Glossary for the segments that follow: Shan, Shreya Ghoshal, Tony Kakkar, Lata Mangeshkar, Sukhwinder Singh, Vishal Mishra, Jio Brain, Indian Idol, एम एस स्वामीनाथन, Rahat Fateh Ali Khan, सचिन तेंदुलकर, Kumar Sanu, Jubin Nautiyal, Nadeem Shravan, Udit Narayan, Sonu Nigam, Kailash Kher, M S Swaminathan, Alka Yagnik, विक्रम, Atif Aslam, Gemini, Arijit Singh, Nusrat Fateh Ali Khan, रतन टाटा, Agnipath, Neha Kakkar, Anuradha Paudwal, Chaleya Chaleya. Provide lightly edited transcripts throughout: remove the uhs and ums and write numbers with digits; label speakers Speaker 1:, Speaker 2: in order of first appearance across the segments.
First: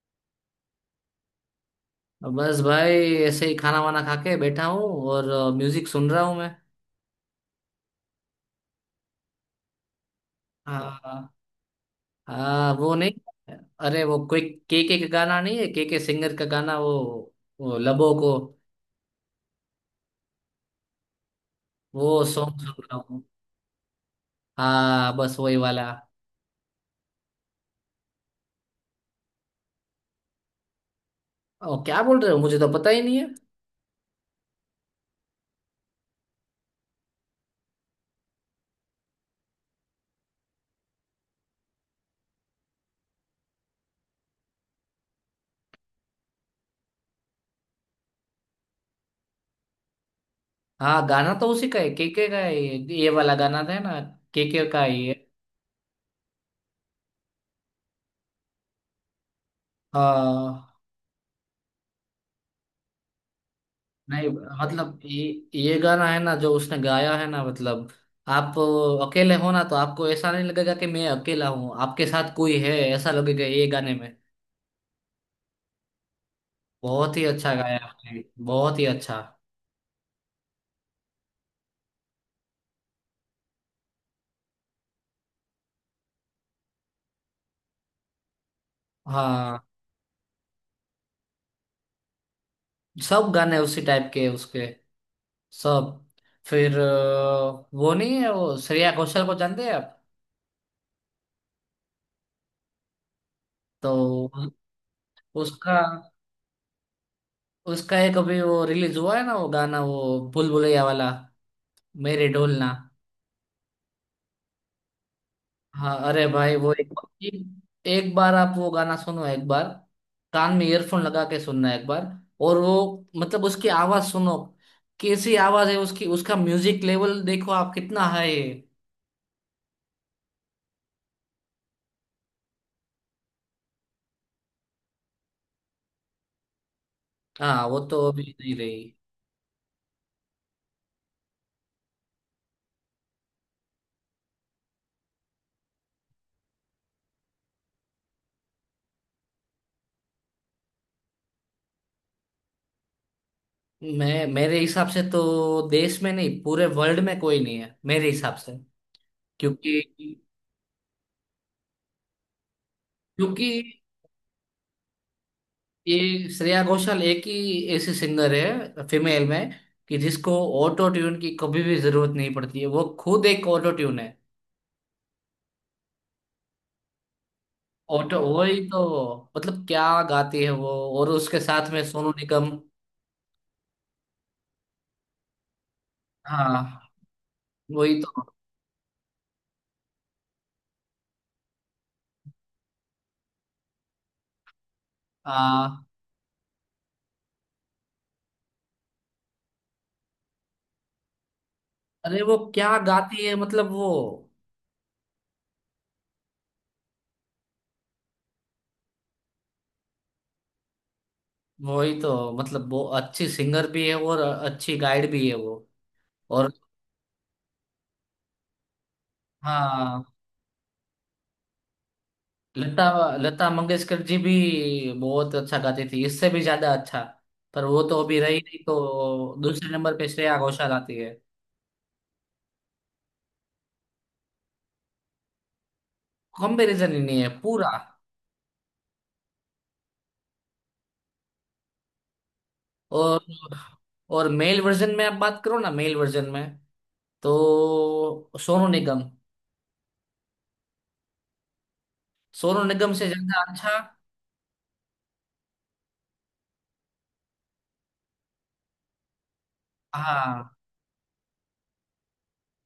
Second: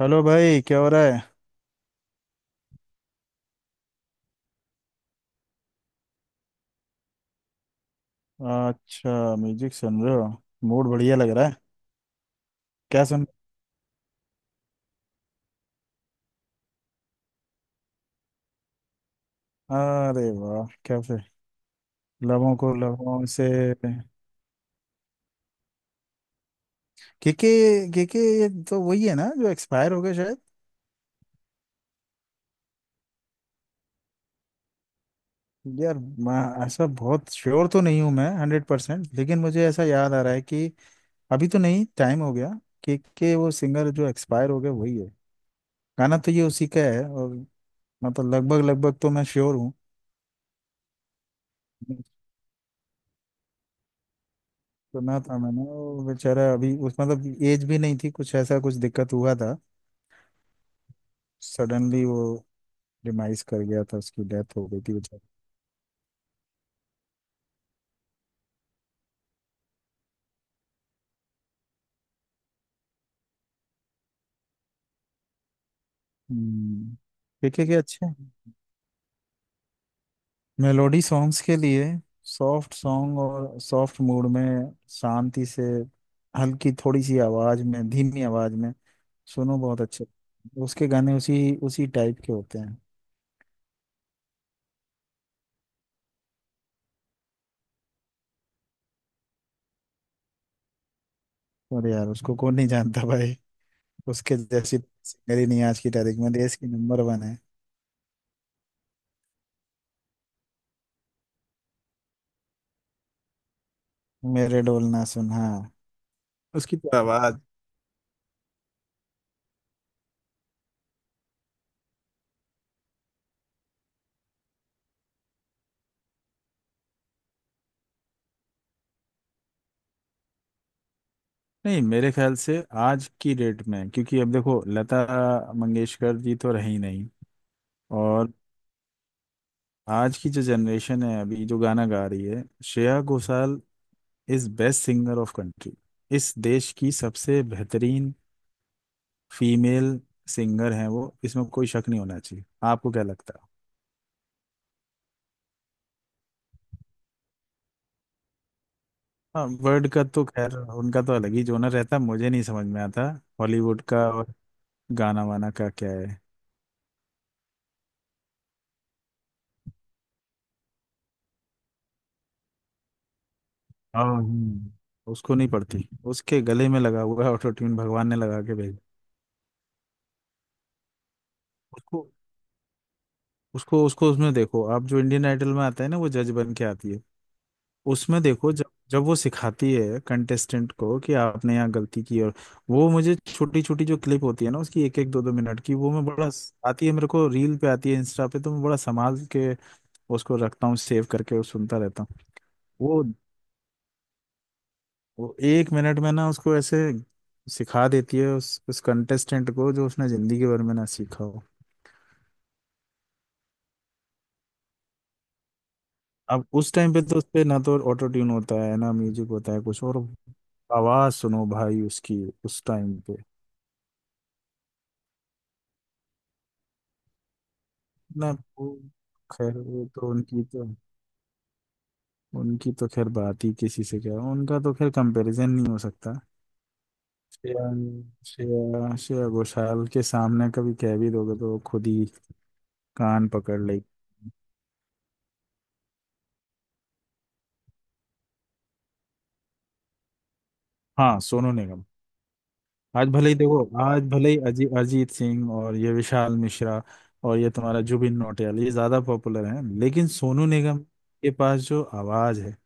Speaker 1: Hello भाई, क्या हो रहा है?
Speaker 2: तो बस भाई ऐसे ही खाना वाना खा के बैठा हूँ और म्यूजिक सुन रहा हूँ मैं।
Speaker 1: अच्छा, म्यूजिक सुन रहे हो? मूड बढ़िया
Speaker 2: हाँ।
Speaker 1: लग रहा है।
Speaker 2: हाँ वो
Speaker 1: क्या
Speaker 2: नहीं।
Speaker 1: सुन?
Speaker 2: अरे वो कोई के का गाना नहीं है, के सिंगर का गाना। वो लबो को,
Speaker 1: अरे वाह, क्या फिर!
Speaker 2: वो
Speaker 1: लबों
Speaker 2: सॉन्ग
Speaker 1: को
Speaker 2: सुन रहा हूँ।
Speaker 1: लबों से।
Speaker 2: हाँ बस वही वाला।
Speaker 1: क्योंकि क्योंकि ये तो वही है ना जो एक्सपायर हो गए शायद।
Speaker 2: क्या बोल रहे हो, मुझे तो पता ही नहीं है।
Speaker 1: यार, मैं ऐसा बहुत श्योर तो नहीं हूँ मैं हंड्रेड परसेंट, लेकिन मुझे ऐसा याद आ रहा है कि अभी तो नहीं, टाइम हो गया के वो सिंगर जो एक्सपायर हो गए वही है। गाना तो ये उसी का है, और मतलब लगभग लगभग तो मैं श्योर हूँ।
Speaker 2: हाँ गाना तो उसी का है, के का है, ये वाला गाना था ना, के का ही है।
Speaker 1: सुना था मैंने, वो बेचारा अभी, उस मतलब एज भी नहीं थी, कुछ ऐसा, कुछ दिक्कत हुआ था।
Speaker 2: हाँ।
Speaker 1: सडनली वो डिमाइस कर गया था, उसकी
Speaker 2: नहीं,
Speaker 1: डेथ हो गई थी
Speaker 2: मतलब
Speaker 1: बेचारा।
Speaker 2: ये गाना है ना जो उसने गाया है ना, मतलब आप अकेले हो ना, तो आपको ऐसा नहीं लगेगा कि मैं अकेला हूँ, आपके साथ कोई है ऐसा लगेगा ये गाने में।
Speaker 1: हम्म।
Speaker 2: बहुत ही अच्छा
Speaker 1: देखिए कि
Speaker 2: गाया
Speaker 1: अच्छे
Speaker 2: आपने, बहुत ही अच्छा।
Speaker 1: मेलोडी सॉन्ग्स के लिए, सॉफ्ट सॉन्ग और सॉफ्ट मूड में, शांति से, हल्की थोड़ी सी आवाज में, धीमी आवाज में
Speaker 2: हाँ
Speaker 1: सुनो, बहुत अच्छे। उसके गाने उसी उसी टाइप के होते हैं।
Speaker 2: सब गाने उसी टाइप के हैं उसके, सब। फिर वो नहीं है वो, श्रेया घोषाल को जानते हैं आप?
Speaker 1: और यार, उसको कौन नहीं जानता भाई!
Speaker 2: तो
Speaker 1: उसके जैसी सिंगर ही नहीं
Speaker 2: उसका
Speaker 1: आज की तारीख में, देश की नंबर वन है।
Speaker 2: उसका एक अभी वो रिलीज हुआ है ना, वो गाना, वो भूल भुलैया वाला, मेरे ढोलना।
Speaker 1: मेरे डोल ना सुन, हाँ।
Speaker 2: हाँ अरे भाई वो
Speaker 1: उसकी तो
Speaker 2: एक,
Speaker 1: आवाज!
Speaker 2: एक बार आप वो गाना सुनो एक बार, कान में ईयरफोन लगा के सुनना एक बार। और वो, मतलब उसकी आवाज सुनो, कैसी आवाज है उसकी, उसका म्यूजिक लेवल देखो आप कितना हाई है।
Speaker 1: नहीं, मेरे ख्याल से आज की डेट में, क्योंकि अब देखो, लता मंगेशकर जी तो रही नहीं।
Speaker 2: हाँ वो तो अभी
Speaker 1: और
Speaker 2: नहीं रही।
Speaker 1: आज की जो जनरेशन है, अभी जो गाना गा रही है, Shreya Ghoshal is best singer of country. इस देश की सबसे बेहतरीन फीमेल सिंगर हैं वो, इसमें कोई शक नहीं होना चाहिए। आपको क्या लगता है?
Speaker 2: मैं, मेरे हिसाब से तो देश में नहीं, पूरे वर्ल्ड में कोई नहीं है मेरे हिसाब से।
Speaker 1: हाँ, वर्ल्ड का
Speaker 2: क्योंकि
Speaker 1: तो खैर उनका तो अलग ही जोनर रहता, मुझे नहीं समझ में आता
Speaker 2: क्योंकि
Speaker 1: हॉलीवुड का, और गाना वाना का क्या है।
Speaker 2: ये श्रेया घोषाल एक ही ऐसी सिंगर है फीमेल में, कि जिसको ऑटो ट्यून की कभी भी जरूरत नहीं पड़ती है, वो खुद एक ऑटो ट्यून
Speaker 1: हाँ।
Speaker 2: है।
Speaker 1: उसको नहीं पड़ती, उसके गले में लगा हुआ है ऑटो ट्यून, भगवान ने
Speaker 2: ऑटो
Speaker 1: लगा के
Speaker 2: वही
Speaker 1: भेजा।
Speaker 2: तो, मतलब क्या गाती है वो। और उसके साथ में
Speaker 1: उसको
Speaker 2: सोनू निगम।
Speaker 1: उसको उसको उसमें देखो, आप जो इंडियन आइडल में आता है ना, वो जज बन के
Speaker 2: हाँ
Speaker 1: आती है।
Speaker 2: वही
Speaker 1: उसमें
Speaker 2: तो।
Speaker 1: देखो जब जब वो सिखाती है कंटेस्टेंट को कि आपने यहाँ गलती की, और वो मुझे छोटी छोटी जो क्लिप होती है ना उसकी, एक एक दो दो
Speaker 2: आ,
Speaker 1: मिनट की, वो मैं बड़ा आती है, मेरे को रील पे आती है, इंस्टा पे तो मैं बड़ा संभाल के उसको रखता हूँ, सेव करके, और सुनता रहता हूँ।
Speaker 2: अरे वो क्या
Speaker 1: वो
Speaker 2: गाती है, मतलब वो,
Speaker 1: वो एक मिनट में ना उसको ऐसे सिखा देती है उस कंटेस्टेंट को जो उसने जिंदगी भर में ना सीखा हो।
Speaker 2: वही तो। मतलब वो अच्छी सिंगर भी है और अच्छी गाइड भी है वो।
Speaker 1: अब
Speaker 2: और
Speaker 1: उस टाइम पे तो उस पे ना तो ऑटो ट्यून होता है ना म्यूजिक होता है, कुछ और,
Speaker 2: हाँ,
Speaker 1: आवाज सुनो भाई उसकी उस
Speaker 2: लता
Speaker 1: टाइम पे।
Speaker 2: लता मंगेशकर जी भी बहुत अच्छा गाती थी, इससे भी ज्यादा अच्छा। पर वो तो अभी
Speaker 1: ना,
Speaker 2: रही नहीं,
Speaker 1: वो
Speaker 2: तो
Speaker 1: खैर,
Speaker 2: दूसरे
Speaker 1: वो
Speaker 2: नंबर पे
Speaker 1: तो
Speaker 2: श्रेया
Speaker 1: उनकी तो,
Speaker 2: घोषाल आती है।
Speaker 1: उनकी तो खैर बात ही किसी से क्या, उनका तो खैर कंपैरिजन नहीं हो सकता।
Speaker 2: कंपैरिजन ही नहीं है
Speaker 1: श्रेया
Speaker 2: पूरा।
Speaker 1: श्रेया श्रेया घोषाल के सामने कभी कह भी दोगे तो वो खुद ही
Speaker 2: और
Speaker 1: कान पकड़ लेगी।
Speaker 2: और मेल वर्जन में आप बात करो ना, मेल वर्जन में तो सोनू निगम,
Speaker 1: हाँ, सोनू निगम।
Speaker 2: सोनू निगम से
Speaker 1: आज भले ही
Speaker 2: ज्यादा अच्छा।
Speaker 1: देखो, आज भले ही अरिजीत सिंह और ये विशाल मिश्रा और ये तुम्हारा जुबिन नौटियाल, ये ज्यादा पॉपुलर हैं, लेकिन
Speaker 2: हाँ
Speaker 1: सोनू निगम के पास जो आवाज है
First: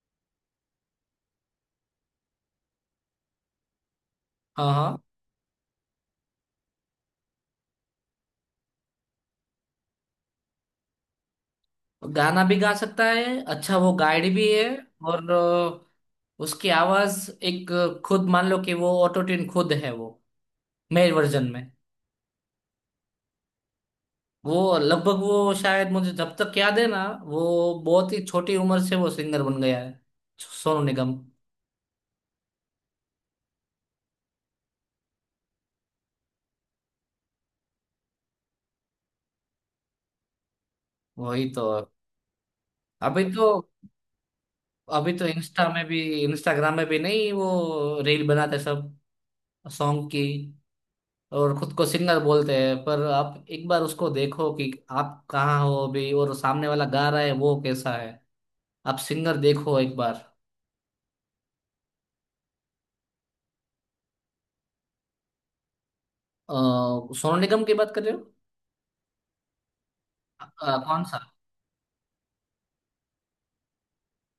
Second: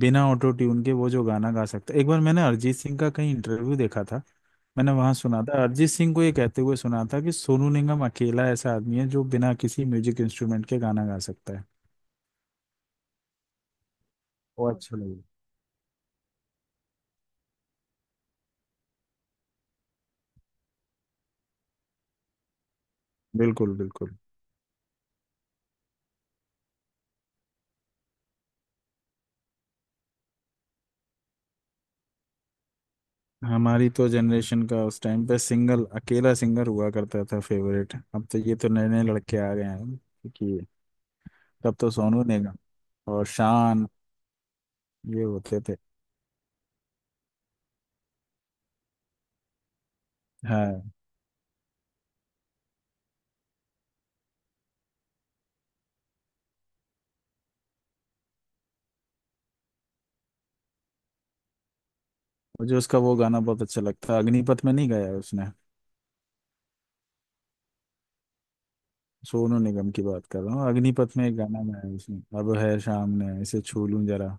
Speaker 1: बिना ऑटो ट्यून के, वो जो गाना गा सकता है। एक बार मैंने अरिजीत सिंह का कहीं इंटरव्यू देखा था,
Speaker 2: हाँ।
Speaker 1: मैंने
Speaker 2: हाँ
Speaker 1: वहां सुना था अरिजीत सिंह को ये कहते हुए सुना था कि सोनू निगम अकेला ऐसा आदमी है जो बिना किसी म्यूजिक इंस्ट्रूमेंट के गाना गा सकता है।
Speaker 2: गाना भी गा सकता है। अच्छा वो गाइड भी है।
Speaker 1: वो अच्छा लगे।
Speaker 2: और उसकी आवाज एक, खुद मान लो कि वो ऑटो ट्यून खुद है वो, मेल वर्जन में।
Speaker 1: बिल्कुल बिल्कुल।
Speaker 2: वो लगभग वो शायद मुझे जब तक याद है ना, वो बहुत ही छोटी उम्र से वो सिंगर बन गया है, सोनू निगम।
Speaker 1: हमारी तो जनरेशन का उस टाइम पे सिंगल अकेला सिंगर हुआ करता था फेवरेट, अब तो ये तो नए नए लड़के आ गए हैं क्योंकि,
Speaker 2: वही तो।
Speaker 1: तब तो सोनू निगम
Speaker 2: अभी
Speaker 1: और
Speaker 2: तो,
Speaker 1: शान
Speaker 2: अभी
Speaker 1: ये
Speaker 2: तो
Speaker 1: होते
Speaker 2: इंस्टा
Speaker 1: थे।
Speaker 2: में भी, इंस्टाग्राम में भी नहीं, वो रील बनाते सब सॉन्ग की
Speaker 1: हाँ,
Speaker 2: और खुद को सिंगर बोलते हैं। पर आप एक बार उसको देखो कि आप कहाँ हो अभी, और सामने वाला गा रहा है वो कैसा है। आप सिंगर देखो एक बार।
Speaker 1: मुझे उसका वो गाना बहुत अच्छा लगता है, अग्निपथ में नहीं गाया है उसने?
Speaker 2: अ, सोनू निगम की बात कर रहे हो?
Speaker 1: सोनू निगम की बात कर रहा हूँ,
Speaker 2: अ, कौन
Speaker 1: अग्निपथ
Speaker 2: सा?
Speaker 1: में एक गाना गाया है उसने, अब है शाम ने इसे छू लूं जरा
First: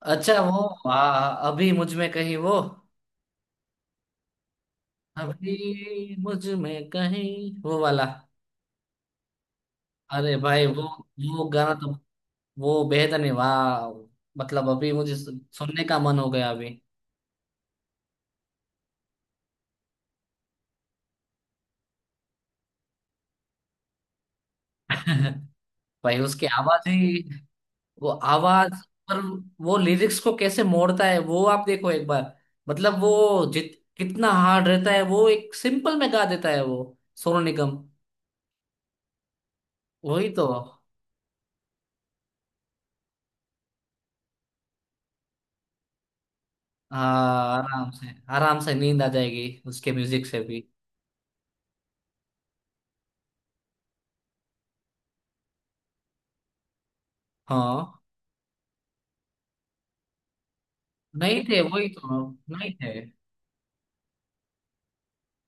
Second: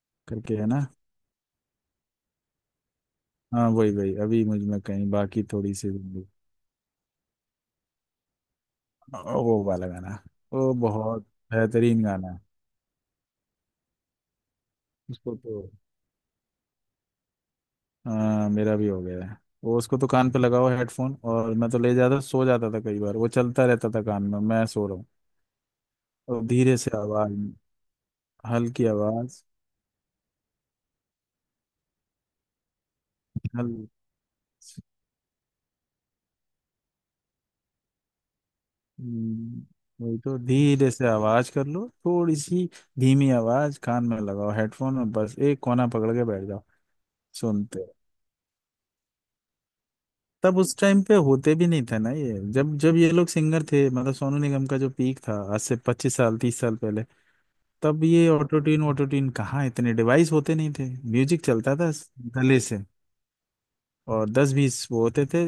Speaker 2: अच्छा
Speaker 1: करके है
Speaker 2: वो,
Speaker 1: ना,
Speaker 2: हाँ हाँ, अभी मुझ में कहीं वो,
Speaker 1: हाँ वही वही, अभी मुझ में कहीं बाकी थोड़ी सी
Speaker 2: अभी
Speaker 1: जिंदगी।
Speaker 2: मुझ में कहीं वो वाला।
Speaker 1: वो वाला गाना,
Speaker 2: अरे भाई
Speaker 1: वो
Speaker 2: वो
Speaker 1: बहुत
Speaker 2: वो गाना तो,
Speaker 1: बेहतरीन गाना है।
Speaker 2: वो बेहद, नहीं वाह, मतलब अभी मुझे
Speaker 1: उसको तो,
Speaker 2: सुनने का मन हो गया अभी।
Speaker 1: हाँ मेरा भी हो गया है। वो उसको तो कान पे लगाओ हेडफोन, और मैं तो ले जाता सो जाता था कई बार, वो चलता रहता था कान में, मैं सो रहा हूँ।
Speaker 2: भाई
Speaker 1: और
Speaker 2: उसकी
Speaker 1: धीरे
Speaker 2: आवाज
Speaker 1: से
Speaker 2: ही,
Speaker 1: आवाज,
Speaker 2: वो आवाज।
Speaker 1: हल्की
Speaker 2: पर
Speaker 1: आवाज।
Speaker 2: वो लिरिक्स को कैसे मोड़ता है वो, आप देखो एक बार। मतलब वो,
Speaker 1: हल
Speaker 2: जित कितना हार्ड रहता है, वो एक सिंपल में गा देता है वो सोनू निगम।
Speaker 1: हम्म, वही
Speaker 2: वही
Speaker 1: तो,
Speaker 2: तो।
Speaker 1: धीरे से आवाज कर लो थोड़ी सी, धीमी आवाज कान में लगाओ हेडफोन, और बस एक कोना पकड़ के बैठ जाओ,
Speaker 2: हाँ
Speaker 1: सुनते
Speaker 2: आराम
Speaker 1: रहो।
Speaker 2: से। आराम से नींद आ जाएगी उसके म्यूजिक से
Speaker 1: तब
Speaker 2: भी।
Speaker 1: उस टाइम पे होते भी नहीं था ना ये, जब जब ये लोग सिंगर थे, मतलब सोनू निगम का जो पीक था, आज से पच्चीस साल तीस साल पहले,
Speaker 2: हाँ
Speaker 1: तब ये ऑटो ट्यून कहाँ, इतने डिवाइस होते नहीं थे।
Speaker 2: नहीं
Speaker 1: म्यूजिक
Speaker 2: थे,
Speaker 1: चलता
Speaker 2: वही
Speaker 1: था
Speaker 2: तो,
Speaker 1: गले
Speaker 2: नहीं
Speaker 1: से,
Speaker 2: थे।
Speaker 1: और दस बीस वो होते थे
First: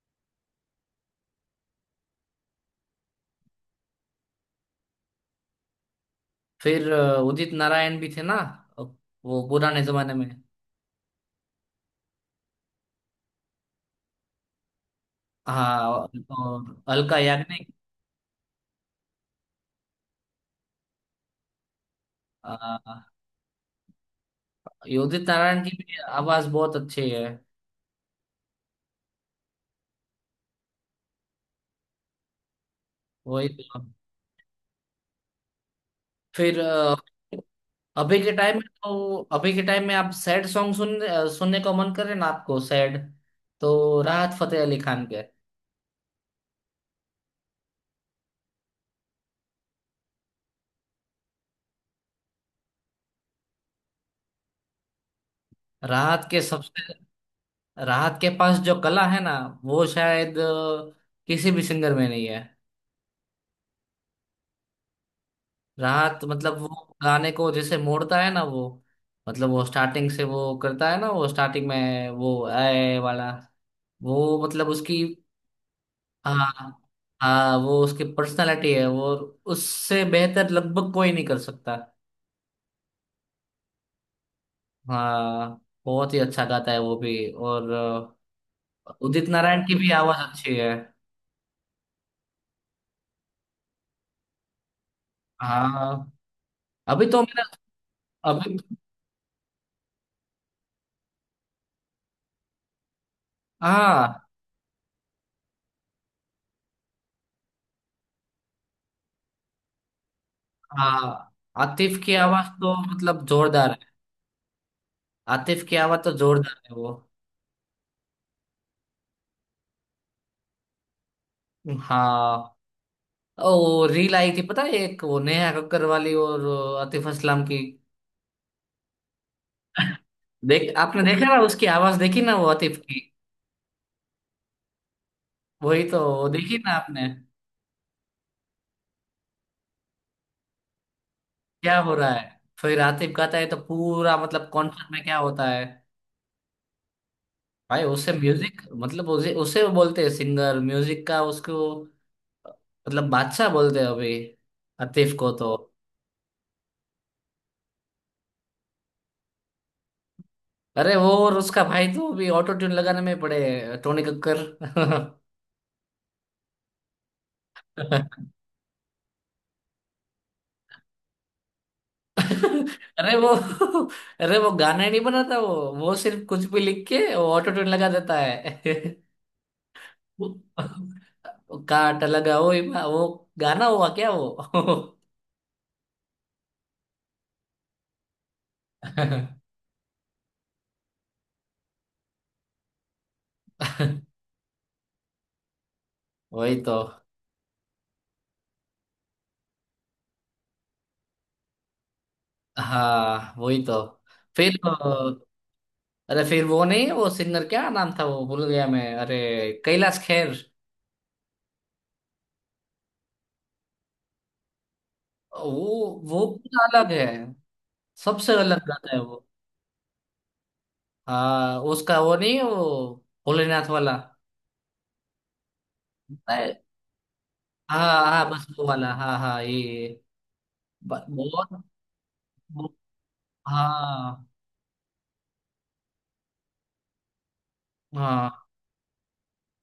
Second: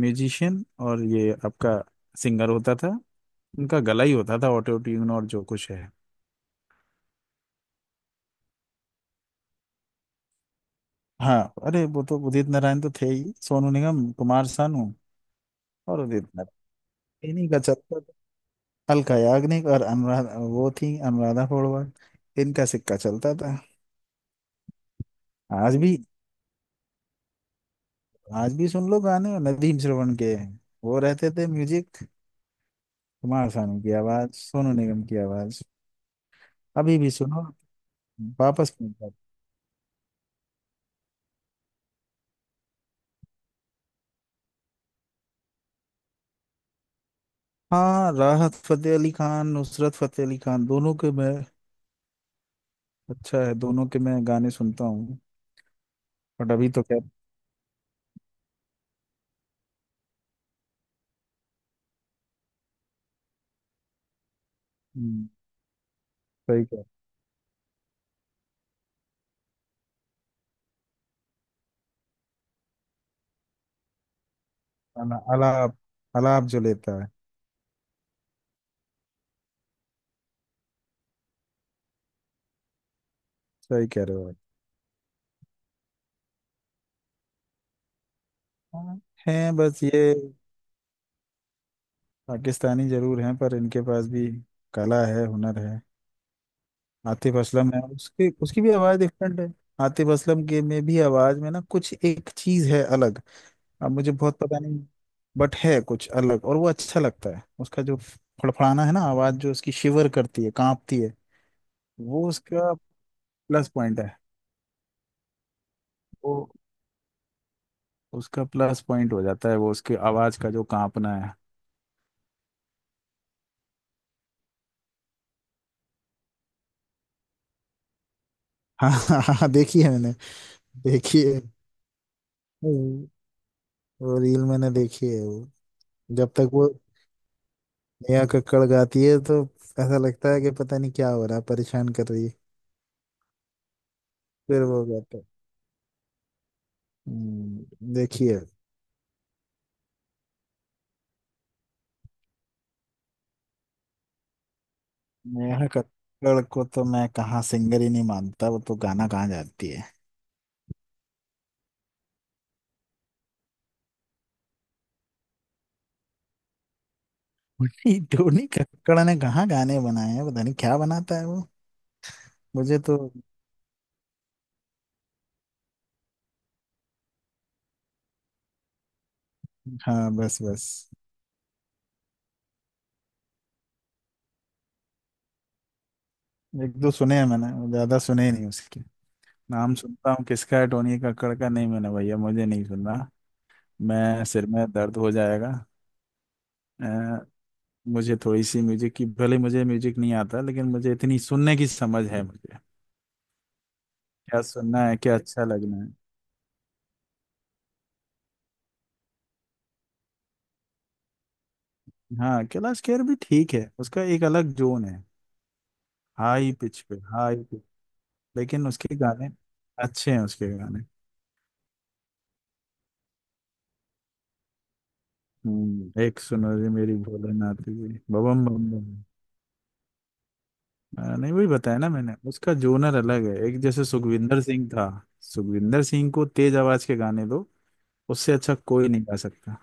Speaker 1: म्यूजिशियन, और ये आपका सिंगर होता था, उनका गला ही होता था ऑटो ट्यून और जो कुछ है।
Speaker 2: फिर उदित नारायण भी थे ना, अ, वो पुराने जमाने में।
Speaker 1: हाँ, अरे वो तो उदित नारायण तो थे ही, सोनू निगम, कुमार सानू
Speaker 2: हाँ
Speaker 1: और
Speaker 2: और
Speaker 1: उदित नारायण,
Speaker 2: अलका
Speaker 1: इन्हीं का
Speaker 2: याग्निक।
Speaker 1: चलता था। अलका याग्निक और अनुराधा, वो थी अनुराधा पौडवाल,
Speaker 2: अ,
Speaker 1: इनका सिक्का चलता था।
Speaker 2: ये उदित नारायण की
Speaker 1: आज
Speaker 2: भी
Speaker 1: भी,
Speaker 2: आवाज बहुत अच्छी है।
Speaker 1: आज भी सुन लो गाने नदीम श्रवण के, वो रहते थे म्यूजिक,
Speaker 2: वही
Speaker 1: कुमार सानू
Speaker 2: तो।
Speaker 1: की आवाज, सोनू निगम की आवाज,
Speaker 2: फिर
Speaker 1: अभी भी सुनो,
Speaker 2: अभी के टाइम में
Speaker 1: वापस नहीं
Speaker 2: तो,
Speaker 1: जाते।
Speaker 2: अभी के टाइम में आप सैड सॉन्ग सुन, सुनने को मन करे ना आपको सैड, तो राहत फतेह अली खान के।
Speaker 1: हाँ, राहत फतेह अली खान, नुसरत फतेह अली खान, दोनों के मैं, अच्छा है, दोनों के मैं गाने सुनता हूँ।
Speaker 2: राहत के
Speaker 1: बट अभी तो
Speaker 2: सबसे,
Speaker 1: क्या।
Speaker 2: राहत के पास जो कला है ना, वो शायद किसी भी सिंगर में नहीं है।
Speaker 1: हम्म,
Speaker 2: राहत मतलब
Speaker 1: सही
Speaker 2: वो
Speaker 1: कह,
Speaker 2: गाने को जैसे मोड़ता है ना वो, मतलब वो स्टार्टिंग से वो करता है ना, वो स्टार्टिंग में वो आए वाला, वो मतलब उसकी।
Speaker 1: अलाप, अलाप जो
Speaker 2: हाँ।
Speaker 1: लेता है।
Speaker 2: हाँ वो उसकी पर्सनालिटी है वो, उससे बेहतर लगभग कोई नहीं कर सकता।
Speaker 1: सही कह रहे हो आप।
Speaker 2: हाँ बहुत ही अच्छा गाता है वो भी। और
Speaker 1: हाँ।
Speaker 2: उदित
Speaker 1: हैं
Speaker 2: नारायण की
Speaker 1: बस
Speaker 2: भी
Speaker 1: ये
Speaker 2: आवाज अच्छी है।
Speaker 1: पाकिस्तानी जरूर हैं, पर इनके पास भी कला है, हुनर है।
Speaker 2: हाँ। अभी तो
Speaker 1: आतिफ
Speaker 2: मेरा,
Speaker 1: असलम है, उसकी
Speaker 2: अभी।
Speaker 1: उसकी भी आवाज डिफरेंट है। आतिफ असलम के में भी आवाज में ना कुछ एक चीज है अलग। अब मुझे
Speaker 2: हाँ।
Speaker 1: बहुत पता नहीं, बट है कुछ अलग, और वो अच्छा लगता है उसका, जो फड़फड़ाना है ना आवाज, जो उसकी शिवर करती है, कांपती है।
Speaker 2: हाँ आतिफ की
Speaker 1: वो
Speaker 2: आवाज
Speaker 1: उसका
Speaker 2: तो मतलब
Speaker 1: प्लस
Speaker 2: जोरदार है,
Speaker 1: पॉइंट है।
Speaker 2: आतिफ की आवाज तो
Speaker 1: वो
Speaker 2: जोरदार है वो।
Speaker 1: उसका प्लस पॉइंट हो जाता है, वो उसकी आवाज का जो कांपना है।
Speaker 2: हाँ। ओ रील आई थी पता है एक, वो नेहा कक्कर वाली और आतिफ असलम की।
Speaker 1: हाँ, हाँ हाँ, देखी है मैंने।
Speaker 2: देख, आपने
Speaker 1: देखी
Speaker 2: देखा
Speaker 1: है
Speaker 2: ना उसकी आवाज, देखी ना वो
Speaker 1: वो
Speaker 2: आतिफ की।
Speaker 1: वो रील मैंने देखी है वो।
Speaker 2: वही तो, वो
Speaker 1: जब तक
Speaker 2: देखी
Speaker 1: वो
Speaker 2: ना आपने।
Speaker 1: नेहा कक्कड़ गाती है तो ऐसा लगता है कि पता नहीं क्या हो रहा है,
Speaker 2: क्या
Speaker 1: परेशान
Speaker 2: हो
Speaker 1: कर
Speaker 2: रहा
Speaker 1: रही
Speaker 2: है।
Speaker 1: है।
Speaker 2: फिर आतिफ गाता है तो पूरा मतलब
Speaker 1: फिर वो
Speaker 2: कॉन्सर्ट में क्या
Speaker 1: गाता है।
Speaker 2: होता है।
Speaker 1: हम्म,
Speaker 2: भाई उससे
Speaker 1: देखी है।
Speaker 2: म्यूजिक, मतलब उसे उसे वो बोलते हैं सिंगर म्यूजिक का उसको, मतलब बादशाह बोलते हैं अभी आतिफ को तो।
Speaker 1: नेहा कक्कड़ को तो मैं कहाँ सिंगर ही नहीं मानता, वो तो गाना कहाँ जाती है।
Speaker 2: अरे वो और उसका भाई तो अभी ऑटो ट्यून लगाने में पड़े हैं, टोनी कक्कर।
Speaker 1: उन्हीं धोनी कक्कड़ ने कहाँ गाने बनाए हैं, पता नहीं क्या बनाता है वो। मुझे तो,
Speaker 2: अरे वो, अरे वो गाना नहीं बनाता वो सिर्फ कुछ भी लिख के वो ऑटो ट्यून लगा देता है।
Speaker 1: हाँ,
Speaker 2: वो
Speaker 1: बस बस,
Speaker 2: वो काट लगा वो वो गाना हुआ क्या वो।
Speaker 1: एक दो सुने हैं मैंने, ज्यादा सुने ही नहीं उसके, नाम सुनता हूँ किसका है, टोनी कक्कड़ का? नहीं मैंने भैया, मुझे नहीं सुनना, मैं सिर में दर्द हो जाएगा।
Speaker 2: वही तो।
Speaker 1: अ, मुझे थोड़ी सी म्यूजिक की, भले मुझे म्यूजिक नहीं आता, लेकिन मुझे इतनी सुनने की समझ है मुझे,
Speaker 2: हाँ वही तो।
Speaker 1: क्या
Speaker 2: फिर
Speaker 1: सुनना है, क्या अच्छा लगना है।
Speaker 2: अरे फिर वो नहीं, वो सिंगर क्या नाम था, वो भूल गया मैं। अरे कैलाश खेर।
Speaker 1: हाँ कैलाश खेर भी ठीक है, उसका एक अलग जोन है।
Speaker 2: वो
Speaker 1: हाई
Speaker 2: पूरा
Speaker 1: पिच
Speaker 2: अलग
Speaker 1: पे,
Speaker 2: है,
Speaker 1: हाई पिच।
Speaker 2: सबसे अलग
Speaker 1: लेकिन उसके
Speaker 2: गाता है वो।
Speaker 1: गाने अच्छे हैं, उसके गाने।
Speaker 2: हाँ उसका वो नहीं, वो भोलेनाथ वाला।
Speaker 1: एक सुनो जी मेरी भोलेनाथ जी
Speaker 2: हाँ हाँ
Speaker 1: बबम
Speaker 2: बस वो
Speaker 1: बम बम।
Speaker 2: वाला, हाँ हाँ ये,
Speaker 1: हाँ, नहीं वही
Speaker 2: बहुत।
Speaker 1: बताया ना मैंने, उसका
Speaker 2: वो-,
Speaker 1: जोनर अलग है, एक जैसे
Speaker 2: हाँ।
Speaker 1: सुखविंदर सिंह था। सुखविंदर सिंह को तेज आवाज के गाने दो,
Speaker 2: हाँ
Speaker 1: उससे अच्छा कोई नहीं गा सकता,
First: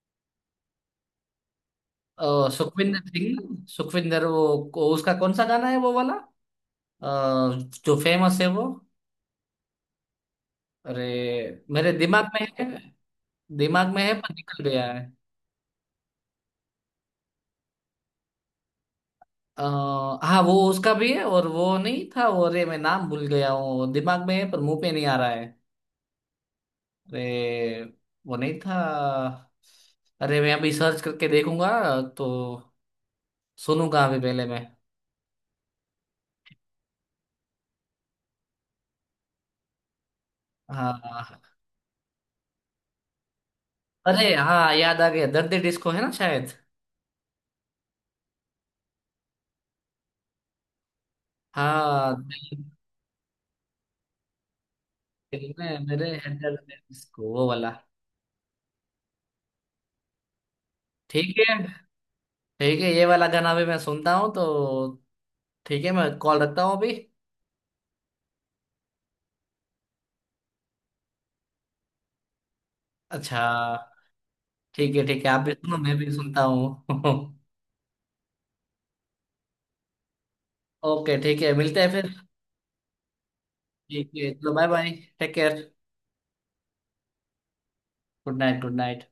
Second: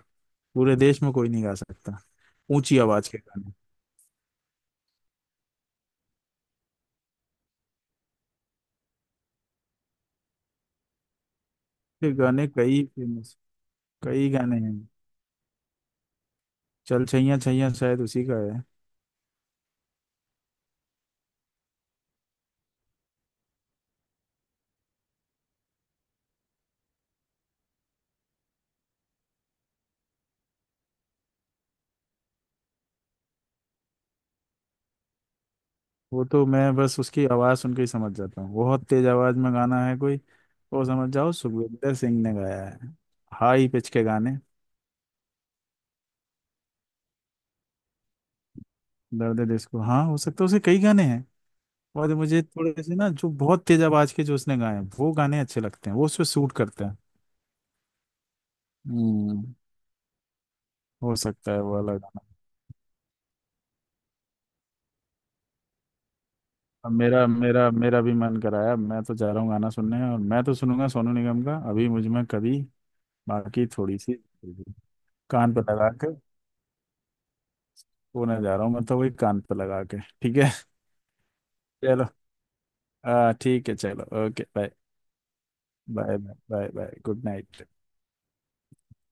Speaker 1: पूरे देश में कोई नहीं गा सकता। ऊंची आवाज
Speaker 2: सुखविंदर
Speaker 1: के
Speaker 2: सिंह
Speaker 1: गाने,
Speaker 2: ना? सुखविंदर वो उसका कौन सा गाना है वो वाला, अ, जो फेमस है वो। अरे मेरे
Speaker 1: उसके
Speaker 2: दिमाग में
Speaker 1: गाने
Speaker 2: है,
Speaker 1: कई फेमस,
Speaker 2: दिमाग में है
Speaker 1: कई
Speaker 2: पर
Speaker 1: गाने
Speaker 2: निकल
Speaker 1: हैं।
Speaker 2: गया है।
Speaker 1: चल छैया छैया शायद उसी का है।
Speaker 2: अ, हाँ वो उसका भी है, और वो नहीं था वो, अरे मैं नाम भूल गया हूँ, दिमाग में है पर मुंह पे नहीं आ रहा है। अरे वो नहीं था। अरे मैं अभी सर्च करके देखूंगा तो सुनूंगा अभी पहले मैं।
Speaker 1: वो तो मैं बस उसकी आवाज़ सुन के ही समझ जाता हूँ, बहुत तेज आवाज़ में गाना है कोई, वो
Speaker 2: हाँ
Speaker 1: समझ
Speaker 2: हाँ,
Speaker 1: जाओ
Speaker 2: हाँ।
Speaker 1: सुखविंदर सिंह ने गाया है। हाई पिच के
Speaker 2: अरे
Speaker 1: गाने।
Speaker 2: हाँ याद आ गया, दर्द डिस्को है ना शायद।
Speaker 1: दर्द है दिल को, हाँ हो सकता है, उसे कई गाने हैं।
Speaker 2: हाँ
Speaker 1: और मुझे थोड़े से ना जो बहुत तेज आवाज के जो उसने गाए हैं, वो गाने
Speaker 2: दिल
Speaker 1: अच्छे
Speaker 2: में
Speaker 1: लगते हैं, वो
Speaker 2: मेरे
Speaker 1: उस पर
Speaker 2: है
Speaker 1: सूट
Speaker 2: दर्द
Speaker 1: करते हैं।
Speaker 2: डिस्को, वो वाला।
Speaker 1: हम्म हो
Speaker 2: ठीक
Speaker 1: सकता
Speaker 2: है,
Speaker 1: है वो वाला गाना।
Speaker 2: ठीक है ये वाला गाना भी मैं सुनता हूँ तो। ठीक है मैं कॉल रखता हूँ
Speaker 1: अब
Speaker 2: अभी।
Speaker 1: मेरा मेरा मेरा भी मन कराया, मैं तो जा रहा हूँ गाना सुनने, और मैं तो सुनूंगा सोनू निगम का, अभी मुझ में कभी
Speaker 2: अच्छा
Speaker 1: बाकी थोड़ी सी,
Speaker 2: ठीक है। ठीक है आप भी
Speaker 1: कान पर
Speaker 2: सुनो,
Speaker 1: लगा
Speaker 2: मैं भी
Speaker 1: के।
Speaker 2: सुनता हूँ।
Speaker 1: पुणे जा रहा हूँ मैं, तो वही कान पे लगा के। ठीक है
Speaker 2: ओके ठीक है, मिलते हैं
Speaker 1: चलो,
Speaker 2: फिर।
Speaker 1: ठीक है चलो,
Speaker 2: ठीक है
Speaker 1: ओके
Speaker 2: चलो, bye
Speaker 1: bye,
Speaker 2: bye. Take care.
Speaker 1: Bye, bye, bye good night.
Speaker 2: Good night. Good night.